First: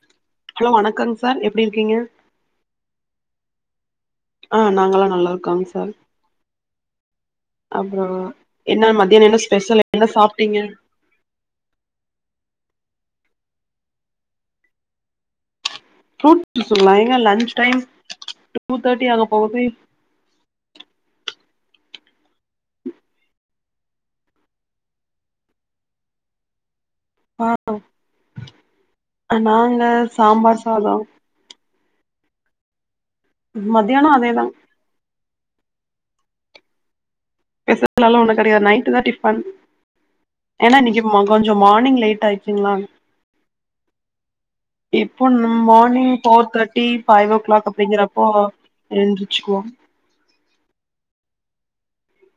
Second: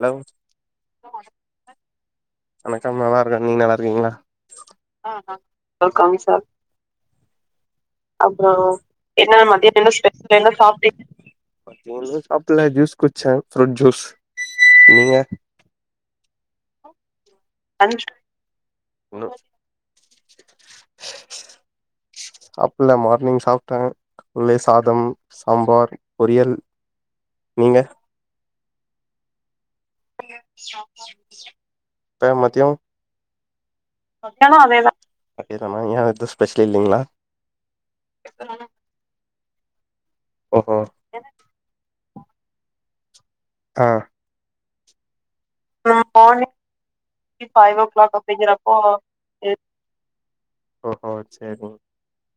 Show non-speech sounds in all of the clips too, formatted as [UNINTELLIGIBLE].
Hello hello வணக்கங்க் sir எப்டி இருக்கீங்க வணக்கம் நா நல்லாருக்கே நீ நல்லா இருக்கீங்களா ஆ நாங்கல்லா நல்லா இருக்கோங் சார் அப்றோ அப்புறோ என்ன மதியானோ என்ன மதியம் ஸ்பெஷல் என்ன ஸ்பெஷல் என்ன சாப்ட்டீங்க சாப்டிங்க ஒரு அளவு சாப்பல்ல ஜூஸ் குடிச்சே ஃப்ரூட் ஜூஸ் நீங்க ஃப்ருட் ஜுஸுங்கலா எங்க லஞ்ச் டைம் லன்ச் டூதேர்ட்டி ஆக இன்னு போகுது சாப்பல்ல மார்னிங் சாப்பிட்டே வெள்ளை சாதம் சாம்பார் பொரியல் நீங்க நா என்ன இப்ப மதியோ மதியானே மதியானே அதே தா அதே தானா ஏ எதும் ஸ்பெஷல் இல்லைங்களா ஸ்பெஷல் எல்லா ஒண்ணு கெடையாது நைட்டு தா டிபன் ஓஹோ ஏனா இன்னைக்கு ஆமா கொஞ்சோ மார்னிங் லேட் ஆயிருக்குங்களா ஆ இப்போ morning four thirty five o'clock அப்டிங்கிறப்போ என்திச்சுக்குவோ ஓ ஓ சேரிங்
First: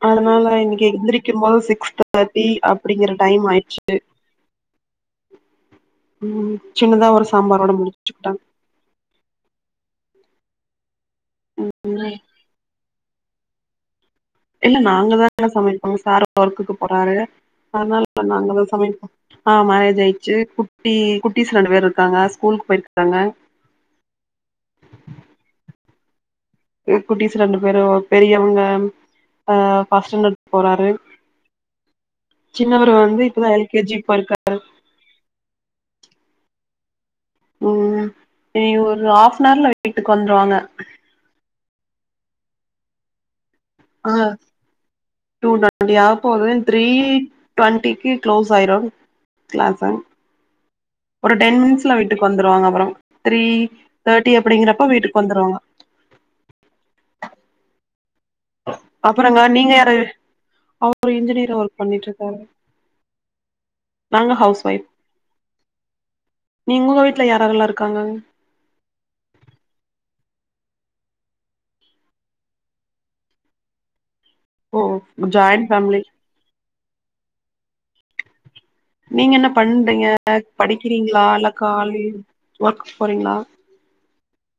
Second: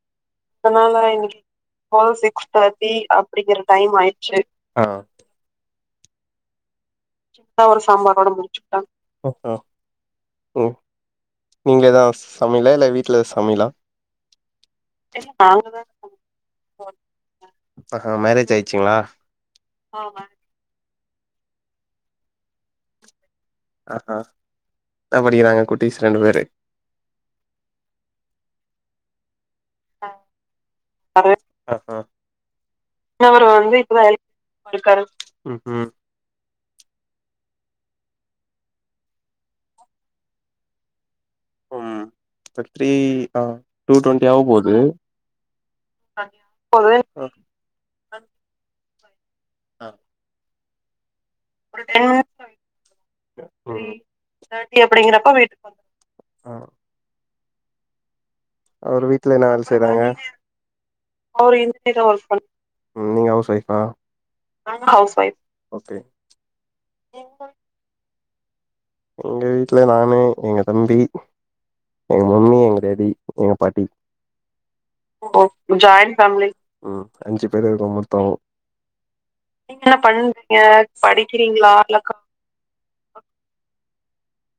அதனால இன்னைக்கு அதனால இன்னைக்கு எந்திரிக்கும் போது six [UNINTELLIGIBLE] thirty six thirty time அப்டிங்கிற ஆயிடுச்சு டைம் ஆயிச்சு ஆ ம் சின்னதா ஒரு இப்போ சாம்பாரோட ஒரு முடிச்சுக்கிட்டே சாம்பார்ரோட முடிச்சுட்டா ஓ ஓ ம் ம் நீங்கதா சமையலா இல்ல வீட்ல சமையலா இல்ல நாங்கதா இல்ல நாங்கதா சமைப்போங்க சமைப்போ சார் ஒர்க்குக்கு போறாரு ஆஹா அதனால மேரேஜ் நாங்கதா ஆயிடுச்சுங்களா சமைப்போ. ஆ மேரேஜ் ஆமா ஆயிடுச்சு குட்டி குட்டிஸ் ரெண்டு பேர் இருக்காங்க ஸ்கூலுக்கு போயிடு இருக்காங்க. ஆ ஆ என்ன படிக்குறாங்க குட்டிஸ் ரெண்டு பேரு குட்டிஸ் ரெண்டு பேரு பெரியவங்க அ ஃபஸ்ட் ஸ்டாண்டர் போறாரு சின்னவரு வந்து இன்னவரு இப்பதா எல் வந்து கே ஜி இப்பதா வேலைக்கு போயிருக்கா போயிட்டு வந்து இருக்காரு ம் இனி ஒரு ஹாஃப்னவர்ல வீட்டுக்கு வந்துருவாங்க. ம் எப்டி ஆ டூ டுவண்டி ஆக போது த்ரீ ஒரு டொண்ட்டிக்கு க்ளோஸ் ஆயிரு கிளாஸ்சு ஒரு டென் மினிட்ஸ்ல வீட்டுக்கு வந்துடுவாங்க அப்புறோ த்ரீ தேர்ட்டி அப்டிங்கிறப்ப வீட்டுக்கு வந்துடுவாங்க. ஆ அவரு வீட்டுல அப்புறங்க என்ன வேல நீங்க யாரு செய்றாங்க அவரு இன்ஜினியரா இஞ்சினியரா பண்ணிட்டு ஒர்க் இருக்காரு பண் நீங்க ஹவுஸ் ஒய்ஃவா நாங்க ஹவுஸ் ஒய்ஃப் நீங் உங்க வீட்ல யாரு யாரல்லா இருக்காங்க? எங்க வீட்டுல நானு, எங்க தம்பி எங்க மம்மி, எங்க டாடி, எங்க பாட்டி. ஓ ஓ ஜாயின் ஃபேமிலி ம் அஞ்சு பேரு இருக்கோ மொத்தோ நீங்க என்ன பண்றீங்க படிக்கிறீங்களா? இல்ல காலேஜ் ஒர்க் போறீங்களா?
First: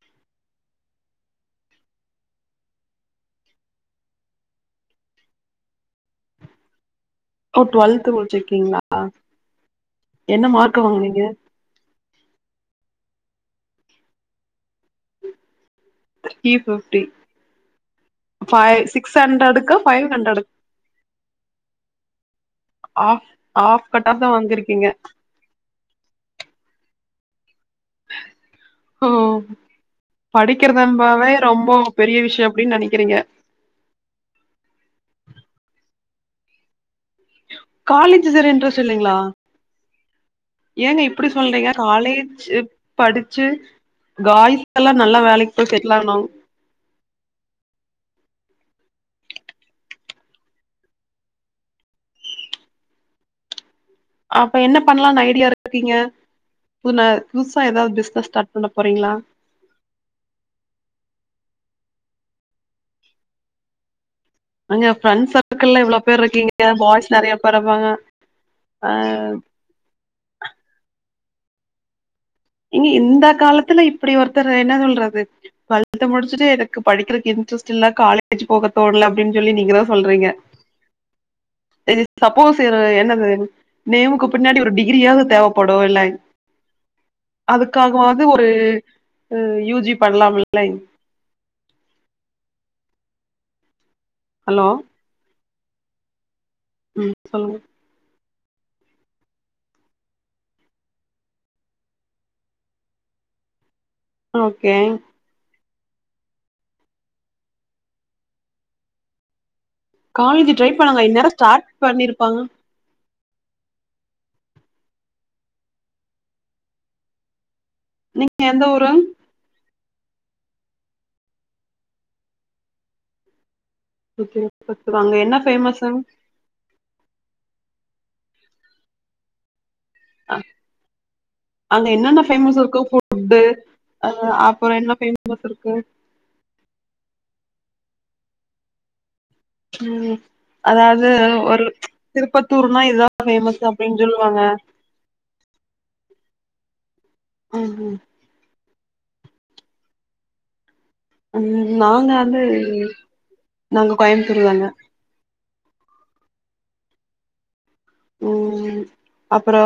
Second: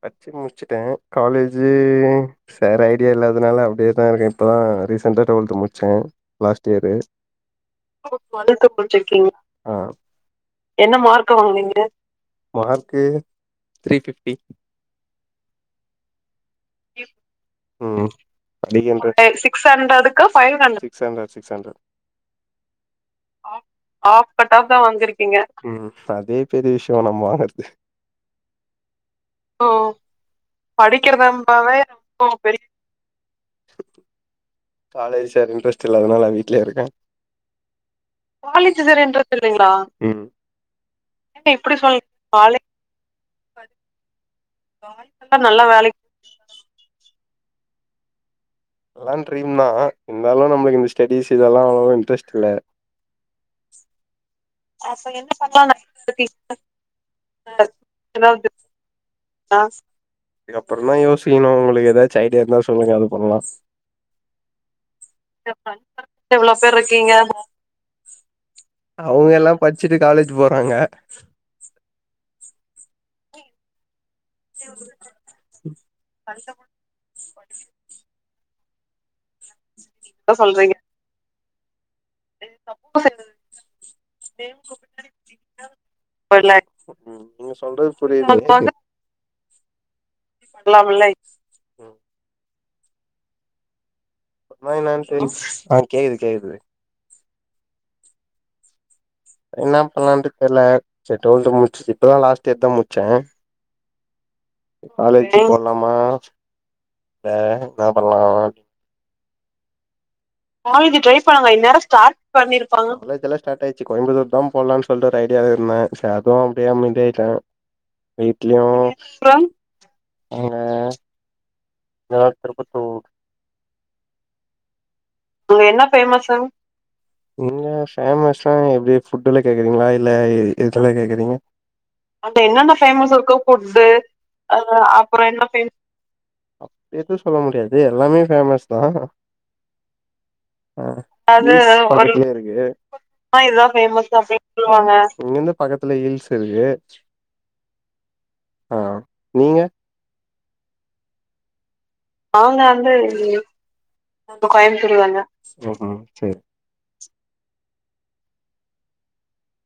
படிச்சு முடிச்சுட்டே காலேஜ்ஜு சேர ஐடியா இல்லாதனால அப்டியே தா இருக்கே இப்போ தா ரீசெண்ட்டா டுவெல்த் முடிச்சே லாஸ்ட் இயரு ஓ டுவெல்த் டுவல்த்து முடிச்சிருக்கீங்களா முடிச்சிருக்கீங்க ஆ மார்க் என்ன வாங்குனீங்க மார்க் வாங்கினிங்க? Mark three fifty. Three fifty உம் சிக்ஸ் ஃபைவ் ஹன்ரட்க்கு hundred five hundred six hundred six hundred off off cut off off cutoff தா வாங்கிருக்கீங்க வந்துருக்கீங்க. உம் அதே பெரிய விஷ்யொ நம்ம வரது உம் படிக்கிறதன்ராவே ரொம்ப பெரிய விஷ்யொ அப்டின்னு நெனக்கிறீங்க காலேஜ் சேர இன்ரெஸ்ட் இல்லாதனால வீட்லயே இருக்க காலேஜ் சரி காலேஜ் இன்ட்ரெஸ்ட் சேர இல்லைங்களா இன்ரஸ்ட் இல்லேங்ளா ஏங்க இப்டி சொல்றீங்க காலேஜ் படிச்சு வாழ்கைல நல்லா படிச்சா வேலக்கி நல்ல போய் வேலைக்கு செட்லானாலு எல்லா டரீம் தா இருந்தாலு நம்மளுக்கு இந்த ஸ்டடீஸ் இதெல்லா அவ்ளவா இன்ட்ரெஸ்ட் இல்ல. அப்ப என்ன பண்லான்னு என்ன ஐடியால பண்ணலானு இருக்கீங்க ஐடியா புதுசா ஏதாது பிஸ்னஸ் ஸ்டார்ட் பண்ண போறீங்ளா காஸ் இதப்ரந்தா யோசிக்கணு உங்களுக்கு ஏதாச்சு ஐடியா இருந்தா சொல்லுங்க அது பண்ணலா அங்க ஃப்ரெண்ட் சர்க்கிள்ல இவ்ளோ பேர் எவ்ளோ ருக்கீங்க பேர் பாய்ஸ் இருக்கீங்க நெறைய பேர் ருப்பாங்க ஆ பட்ச்சுட்டு காலேஜ் போறாங்க இங்க இந்த காலத்துல இப்படி ஒருத்தர் என்ன சொல்றது டுவல்த் முடிச்சுட்டு படிக்கறக்கு இன்ட்ரெஸ்ட் இல்ல காலேஜ் போகத்தோணல அப்டின்னு சொல்லி நீங்க தா சொல்றீங்க இது சப்போஸ் என்னது நேமுக்கு பின்னாடி ஒரு டிகிரியாவது தேவப்படுல்ல. டுவல்லாக் ம் ம் அதுக்காகவது ஒரு யூஜி பண்ணலாம்ல்லா புல்லைஸ் ஹலோ மைனஸ் எஸ் கேக்குது கேக்குது ம் சொல்லுங்க என்ன பண்லான்ட்டு தெர்ல சே டூவல்து முடிச்சு இப்பதா லாஸ்ட் இயர் தா முடிச்சே ஓகே பொன்னம்மா வேற என்ன பண்லா காலேஜ் ட்ரை கலேஜ் ட்ரைப் இந்நேரோ பண்ணுங்க ஸ்டார்ட் இன்நேர ஸ்டாட் பண்ணிருப்பாங்க பண்ணிருப் காலேஜ் எல்ல ஸ்டார்ட் ஆயிச்சு கோயம்புத்தூர் தா போலான் சொல்ட்டு ஒரு ஐடியால இருந்தே சே அதுவு அப்டியெ அமைதியாய்ட்டே நீங்க வீட்லையு எந்த ஊரு அப்றொம் என்ன நா திருபத்தூர் ஓகே பத்து அங்க என்னப் அங்க என்ன ஃபேமஸ்ஸு இங்க பேமஸ்ன எப்டி புட்டுல்ல கேக்குரிங்ளா இல்ல எதுகெல்ல கேக்குறீங்க அங்க என்னென்ன அங்க ஃபேமஸ் என்னென்ன இருக்கு ஃபேமஸ் இருக்கு ஃபுட்டு புட்டு அ அப்புறம் என்ன அப்றொ என்ன இருக்கு ஃபேமஸ் அப்டியெது சொல்ல முடியாது எல்லாமே ஃபேமஸ் தா ம் ஆ அதாவது அது ஒரு [INAUDIBLE] இருக்கு திருப்பத்தூர்னா இதுதான் ஃபேமஸ் இதா அப்டின்னு ஃபேமஸ்‌ சொல்லுவாங்க அப்டின் சொல்வாங்க இங்கென்ன பக்கத்துல ஹில்ஸ் இருக்கு ம் ம் ஆ நீங்க ம் நாங்க நாங்க வந்து நாங்க கோயம்புத்தூர் தாங்க கோயம்புத்தூர்தாங்க ம் அப்பறோ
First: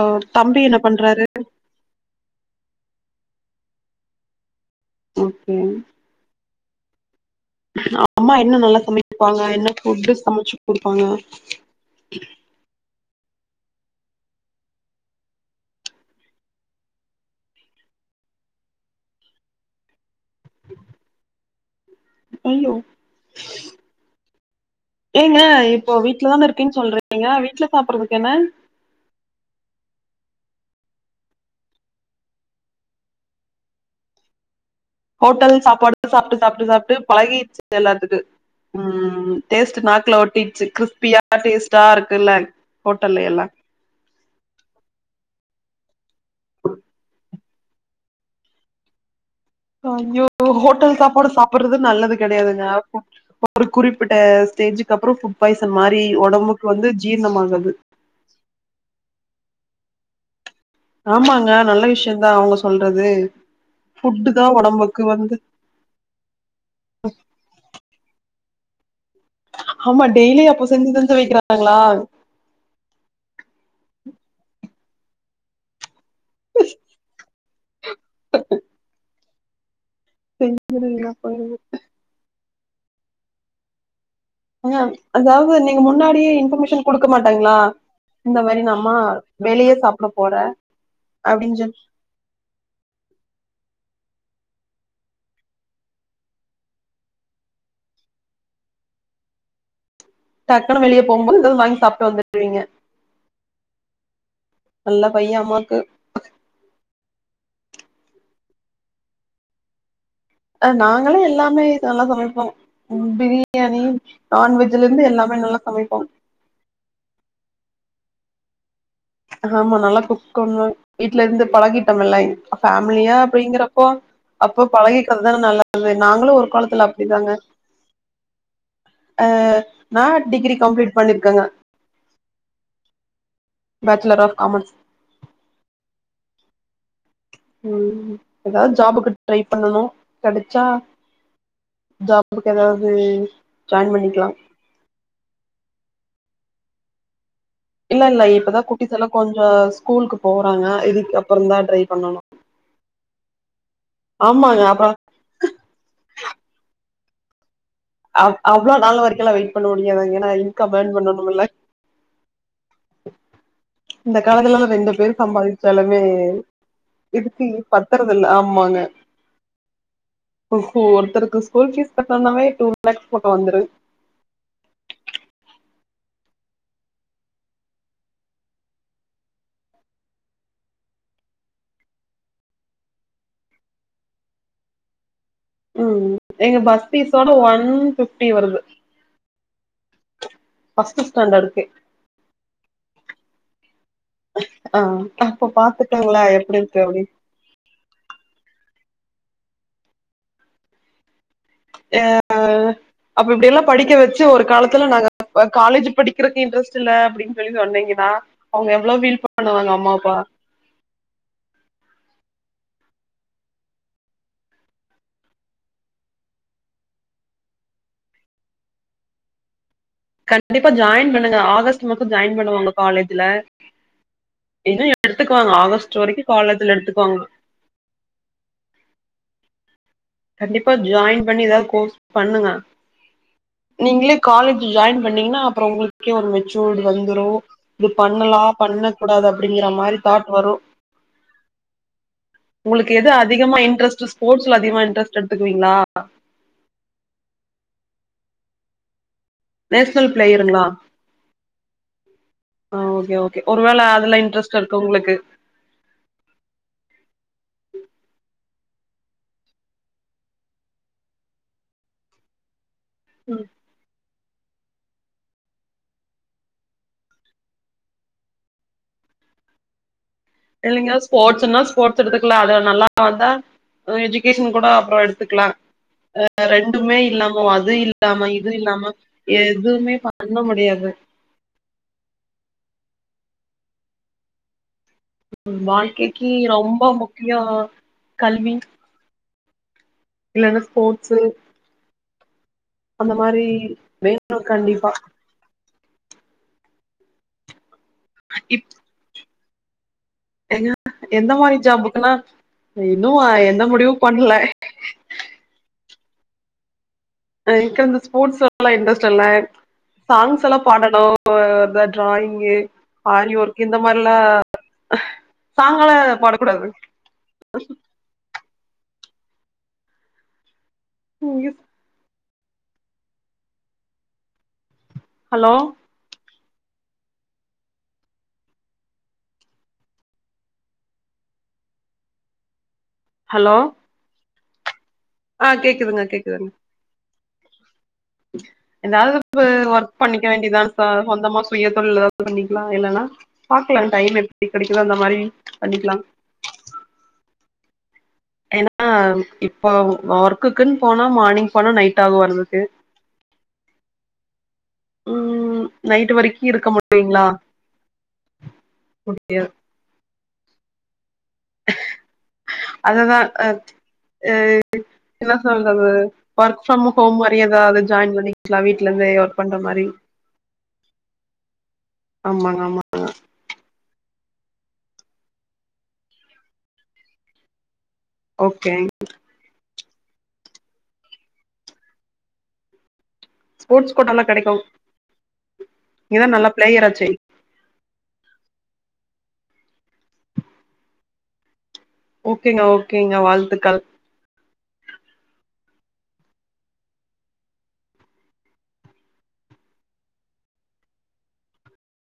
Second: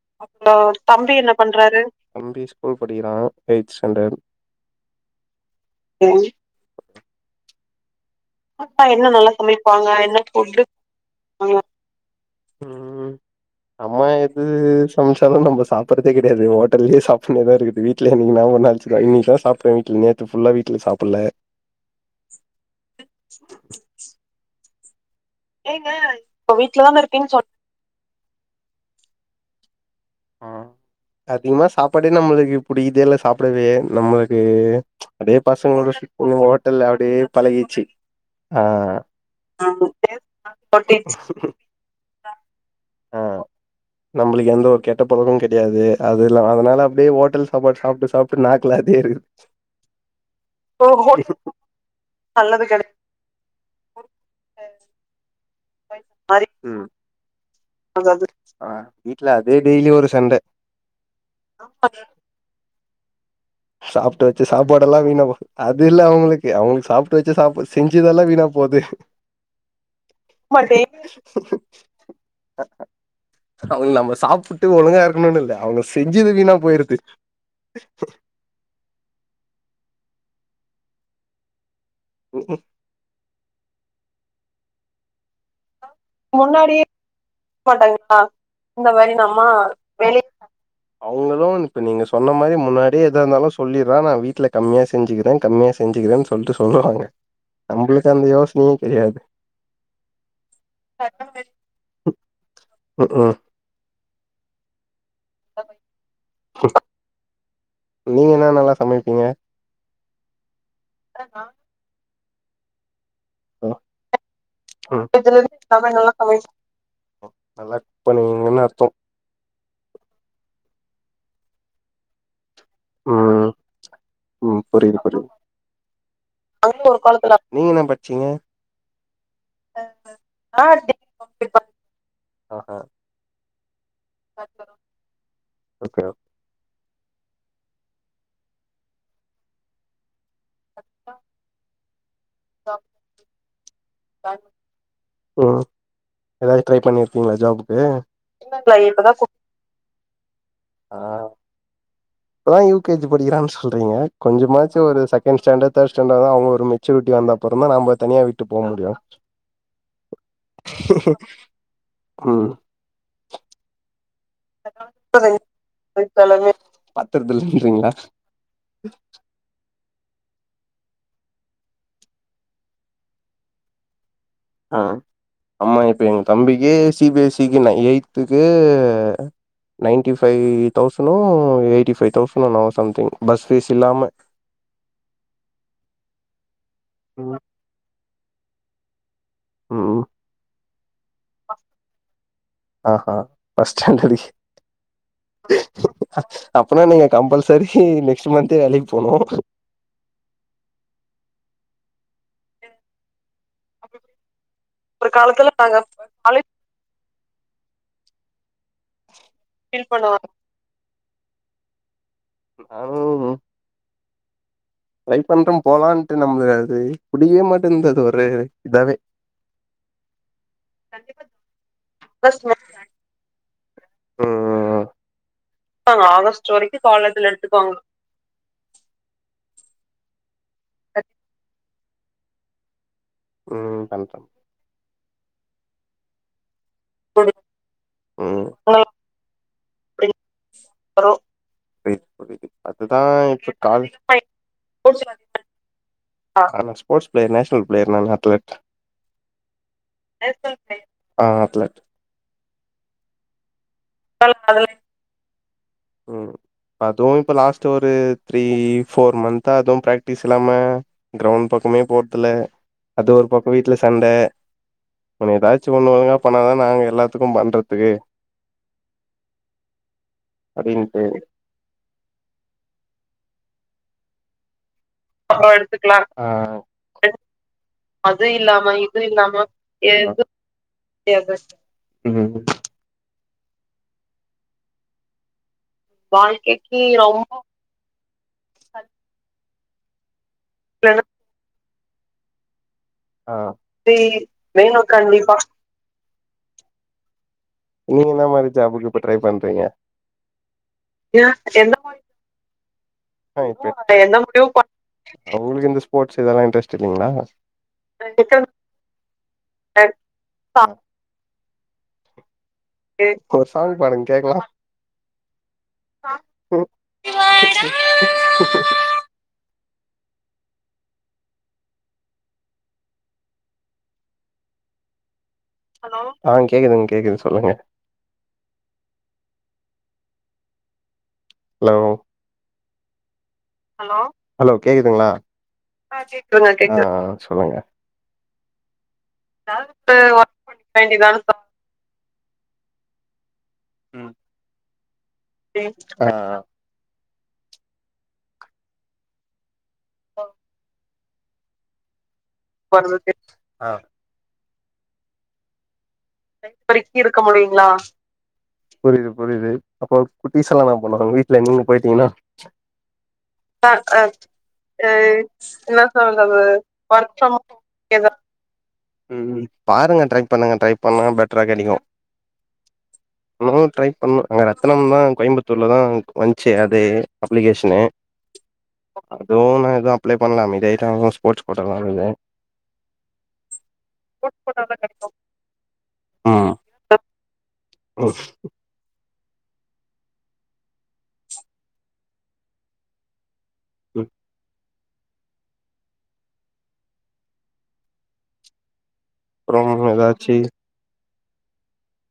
தம்பி ஸ்கூல் படிக்கிறா எய்த் ஸ்டாண்டட் ஓகே [UNINTELLIGIBLE] அம்மா என்ன நல்லா அப்பா என்ன நல்லா சமைப்பாங்க என்ன ஃபுட்டு சமச்சு ஃபுட்டு கொடுப்பாங்க ம் அம்மா எது சமைச்சாலு நம்ப சாப்புறதே கெடையாது ஹோட்டல்லயே சாப்டுனேதா இருக்குது வீ ட்ல இனைக்கு தாங்க ஒரு நாள் வெச்சுக்க இன்னிக்குதா சாப்டே வீட்ல நேத்து ஃபுல்லா வீட்ல சாப்புட்ல ஐயோ ஏங்க ஏங்க இப்போ வீட்லதானே இப்ப இருக்கேன் வீட்லதான சொல்றீங்க இருக்கேன்னு சொல் வீட்ல சாப்புறதுக்கு என்ன ஆ அதிகமா சாப்பாடே நம்மளுக்கு புடிக்குதே இல்ல சாப்டவே நம்மளுக்கு அப்டியே ஹோட்டல் பசங்களோட சாப்பாடு சுத்தினு சாப்ட்டு சாப்ட்டு ஹோட்டல்ல சாப்ட்டு அப்டியே பழகிடுச்சு பழகிச்சு எல்லாத்துக்கு ஆ ம் டேஸ்ட்டு நாக்ல ஒட்டிச்சு கிறிஸ்பியா டேஸ்ட்டா இருக்குல்ல ஹோட்டல்ல எல்லா நம்பளுக்கு எந்த ஒரு கெ ட்ட பழகமு கெடையாது அதுலா அதுனால அப்டியே ஹோட்டல் சாப்பாட்டு சாப்ட்டு சாப்ட்டு நாக்லா அதே இருக்கு ஐயோ ஹோட்டல் சாப்பாடு சாப்புடுறது நல்லது நல்லது கெடையாதுங்க கெடை ஒரு குறிப்பிட்ட ஸ்டேஜீக்கு அப்புறொ ஃபுட் பாய்சன் மாரி ஒடம்புக்கு வந்து ஜீரணம் ஆகாது ஆ‌காது ஆ வீட்ல அதே டெய்லி ஒரு சண்டே ஆமாங்க நல்ல விஷயொதா அவங்க சொல்றது சாப்ட்டு ஃபுட்டு வெச்ச தா சாப்பாட்டு எல்லா ஒடம்புக்கு வீணா போ வந்து அது இல்ல அவுங்ளுக்கு அவுங்க சாப்ட்டு வெச்ச சாப் செஞ்சதெல்லா வீணா போது ஆமா டெய்லி அப்போ செஞ்சு செஞ்சி வைக்கிறாங்ளா அவுங்ககு நம்ம சாப்புட்டு ஒழுங்கா இருக்கணுனு இல்ல அவுங்க செஞ்சது வீணா போயிருது [UNINTELLIGIBLE] [UNINTELLIGIBLE] செஞ்சது வீணா போய்டுது ம் ம் ஆ அதாவது நே இ முன்னாடியே இன்ஃபர்மேஷன் முன்னாடியே குடுக்க மாட்டாங்ளா மாட்டாங்களா இந்த மாரி நா இந்த ம்மா வெளியே சாப்ட போறே அவுங்கதா அப்டின்னு வந்து சொல்லி இப்ப நீங்க ச் சொன்ன மாரி முன்னாடியே ஏதா இருந்தாலு சொல்லிறா நா வீட்ல கம்மியா செஞ்சுகிறே கம்மியா செஞ்சுகிறேன்னு சொல்ட்டு சொல்லுவாங்க நம்ளுக்கு அந்த யோசனயு கெடையாது டக்குன்னு வெளிய போம்போது எதாது வாங்கி சாப்ட்டு வந்துடுவீங்க ம் ம் நல்ல பைய அம்மாக்கு நீங்க என்ன நல்லா சமைப்பீங்க அ நாங்கலா எல்லாமே நல்லா சமைப்போ பிரி ம் யாணி நான்வெஜ்ல ம். இருந்து எல்லாமே நல்லா சமைப்போ நல்லா பண்ணுவீங்கன்னு அர்த்தொ ஆமா நல்லா குக் பண்வ வீட்ல இருந்து பழகிட்டோமில்லை ஃபேமிலியா ம் அப்டிங்கறப்போ ம் அப்போ புரியுது புரியுது பழகிக்கிறதானே நல்லது நாங்களு ஒரு காலத்துல அப்டிதாங்க நீங்க என்ன படிச்சீங்க ஆ நா டிகிரி கம்ளீட் பண்ணிருக்கங்க ஆஹா bachelor of commerce okay okay ம் எதா ஜாபுக்கு ட்ரை பண்ணனு கெடச்சா ஜாபுக்கு எதாவ்து ஜாயின் பண்ணிக்லா ம் எதாது ட்ரை பண்ணிர்க்கீங்ளா ஜாபு இல்லெல்ல இப்பதா குட்டிஸெல்லா கொஞ்சொ ஸ்கூல்க்கு போறாங்க ஆ இதுக்கு அப்பறந்தா ட்ரை பண்ணனு இப்பதா யூ கே ஜி படிக்கிறான் சொல்றீங்க ஆமாங்க கொஞ்சமாச்சு அப்புறோ ஒரு சக் கென்ட் ஸ்டான்டட் தேர்ட் ஸ்டான்டட்தா அவுங்க ஒரு மெச்சூரிட்டி வந்த அப்பறந்தா நம்ப அவ் அவ்ளொ நாள் வரைக்குலா வெயிட் பண்ண முடியாது‌ங்க எனா இன்கம் ஏர்ன்‌ பண்ணனுமில்ல ம் இந்த காலத்துலல்லா ரெண்டு பேரு சம்பாருச்சாலுமே இதுக்கு இ பத்தரதுலன்றீங்களா பத்துறதில்ல ஆமாங்க ஒருத்தருக்கு ஸ்கூல் ஃபீஸ் கட்டன்னாவே டூ லேக்ஸ் பக்கொ வந்துரு ஆ அம்மா இப்ப எங்க தம்பிக்கு சி பி எஸ் சிக்கு ந எயிட்த்துக்கு நைன்ட்டி ஃபை தௌசனோ எயிட்டி ஃபை தௌசனோ என்னவோ சம்திங் பஸ் ஃபீஸ் இல்லாம ம் இங்க பஸ் ஃபீஸோட ஒன் ஃபிஃப்டி வருது ம் ஃபஸ்ட்டு ஸ்டாண்டடுக்கே ஆஹா ஃபஸ்ட் ஸ்டான்டடுக்கே ஆ அப்ப பாத்துக்கங்ளே எப்டிருக்கு அப்டி சரி நெக்ஸ்ட்டு மந்த்தே வேலைக் போனு ஏ அ அப்ப இப்டியெல்லா படிக்க வச் சு ஒரு காலத்துல நாங்க ஒரு காலத்துல நாங்க காலேஜ் படிக்கிறக்கு காலேஜ் இன்ட்ரெஸ்ட் இல்ல அப்டின் சொல்லி சொன்னீங்கனா அவுங்க எவ்ளோ ஃபீல் பண்ணுவாங்க ஃபீல் அம்மா அப்பா பண்ணுவோ அதூது ட்ரை பண்ட்டும் போலான்ட்டு நம்ளுகது புடிக்கவே மாட்டேந்து அது ஒரு இதாவே கண்டிப்பா ஜாயின் பண்ணுங்க ஆகஸ்ட்டு மாசொ ஜாயின் ஆகஸ்ட் பண்ணுங்க மந்த் ஒங்க காலேஜுல இன்னு எடுத்துப்பாங்க எடுத்துக்குவாங்க ஆகஸ்ட் வரைக்கு காலேஜுல எடுத்துக்குவாங்க துக்வாங்க கண்டிப்பா ஜாயின் பண்ணி எதா கோர்ஸ் பண்ணுங்க ம் பண்ற நீங்ளே காலேஜ் ஜாயின் பண்ணீங்கனா அப்றோ உங்களுக்கே ஒரு மெச்சூடு வந்துரு இது பண்ணலா ம் பண்ணக்கூடாது அப் டிங்கிற மாரி புரியுது தாட் வரு புரியுது உங்களுக்கு அதுதா எது இப்ப அதிகமா கால் இன்ட்ரெஸ்ட்டு ஸ்போட்ஸ்ல அதிகமா இன்ட்ரெஸ்ட் எடுத்துக்குவீங்ளா? ஆ நா ஸ்போர்ட்ஸ் பிளேயர் நேஷ்னல் பிளயர் நான் அத்தலட் நேஷ்னல் பிளேயருங்ளா? ஆ அத்லெட் ஆ ஓகே ஓகே ஒரு வேள அதுல இன்ட்ரெஸ்ட் இருக்கு உங்ளுக்கு ம் அதுவு இப்ப லாஸ்ட்டு ஒரு த்ரீ ஃபோர் மந்த்தா அதுவு ப்ராக்டிஸ் இல்லாம கிரௌண்ட் பக்கமே போற்துல அது ஒரு பக்கொ வீட்ல சண்ட உன எதாச்சு ஒன்னு ஒழுங்கா பண்ணாதா நாங்க எல்லாத்துக்கு பண்றத்துகு இல்லங்க அப்டின்ட்டு ஸ்போர்ட்ஸுன்னா ஸ்போர்ட்ஸ் எடுத்துக்லா அது நல்லா வந்தா எஜுகேஷன் கூட அப்றோ எடு த்துக்லா அப்றோ எடுத்துக்கலா ஆ ரெண்டுமே இல்லாம அது அது இல்லாம இது இல்லாம இல்லாம எதுவ்மே ப எது பண்ண முடியாது ம் ம் வாழ்க்கைக்கி ரொம்ப முக்கியோ கல்வி இல்லனா ஸ்போர்ட்ஸு அந்த மாரி தே வேணு கண்டிப்பா நீ என்ன மாரி ஜாபுக்கு இப்ப ட்ரை பண்றீங்க? ஏங்க எந்த மாரி ஜாபுக்குன்னா இன்னு எந்த முடிவு பண்ல அவங்களுக்கு இந்த ஸ்போர்ட்ஸ் இதெல்லா இன்டரெஸ்ட் இல்லைங்ளா எனக்கு அந்த ஸ்போர்ட்ஸ் அவ்ளவா இன்ட்ரெஸ்ட் இல்ல சாங்ஸ் எல்லா பாடணு போ இந்த டிராயிங்கு ஆரி ஒரு ஒர்க் சாங் இந்த பாடுங்க மாரிலா கேக்கலா சாங்கெலா பாடக்கூடாது ஒயோ ஹலோ ஹலோ ஆ கேக்குதுங்க கேக்குது சொல்லுங்க ஹலோ ஹலோ ஹலோ கேக்குதுங்ளா ஆ கேக்குதுங்க ஆ சொல்லுங்க ம் ஏதாவ்து இப்ப ஒர்க் பண்ணிக்க வேண்டியதா சார் வேண்டியதான சொந்தமா சுயதொழில் ஏதாவ்து பண்ணிக்குலா இல்லன்னா பாக்கலா ம் டைம் எப்டி கெடைக்குதோ அந்த மாரி பண்ணிக்லா ஆ ஏனா இப்போ ஆ ஒர்க்குக்குன் போனா மார்னிங் போனா நைட் ஆகு வர்றது போறதுக்கு ம் நைட்டு வரைக் புரிது முடியாது புரிது அப்ப குட்டீஸெல்லா என்னா பண்றது இல்ல நீங்க போயிட்டிங்னா அததா அ ஆ ஆ அ என்ன சொல்றது ஒர்க் ஒர்க் ஃப்ரம் மாரி ஹோம் ஏதாவது ஜாயின் பண்ணிக்கலா வீட்ல இருந்தே ஒர்க் ம் பண்ற மாரி பாருங்க ட்ரை பண்ணுங்க ட்ரை பண் ணா பெட்டரா கெடைக்கு ஆமாங்க ஆமா இன்னு ட்ரை பண்ணு அங்க ரத்தனம் தா கோயம்புத்தூர்ல தா வந்ச்சு அது அப்ளிகேஷனு ஓகே அதுவு நா எதுவு அப்ளை பண்ல அமைதியாய்ட்டே ஸ்போர்ட்ஸ் கோட்டாலா இருக்குது ஸ்போர்ட்ஸ் கோட்டால கெடைக்கு ம் நீங்க தா நல்ல பிளேயராச்சே ரோஸ் ஓகேங்க ஓகேங்க வாழ்த்துக்கள் ம் அப்றோம் எதாச்சி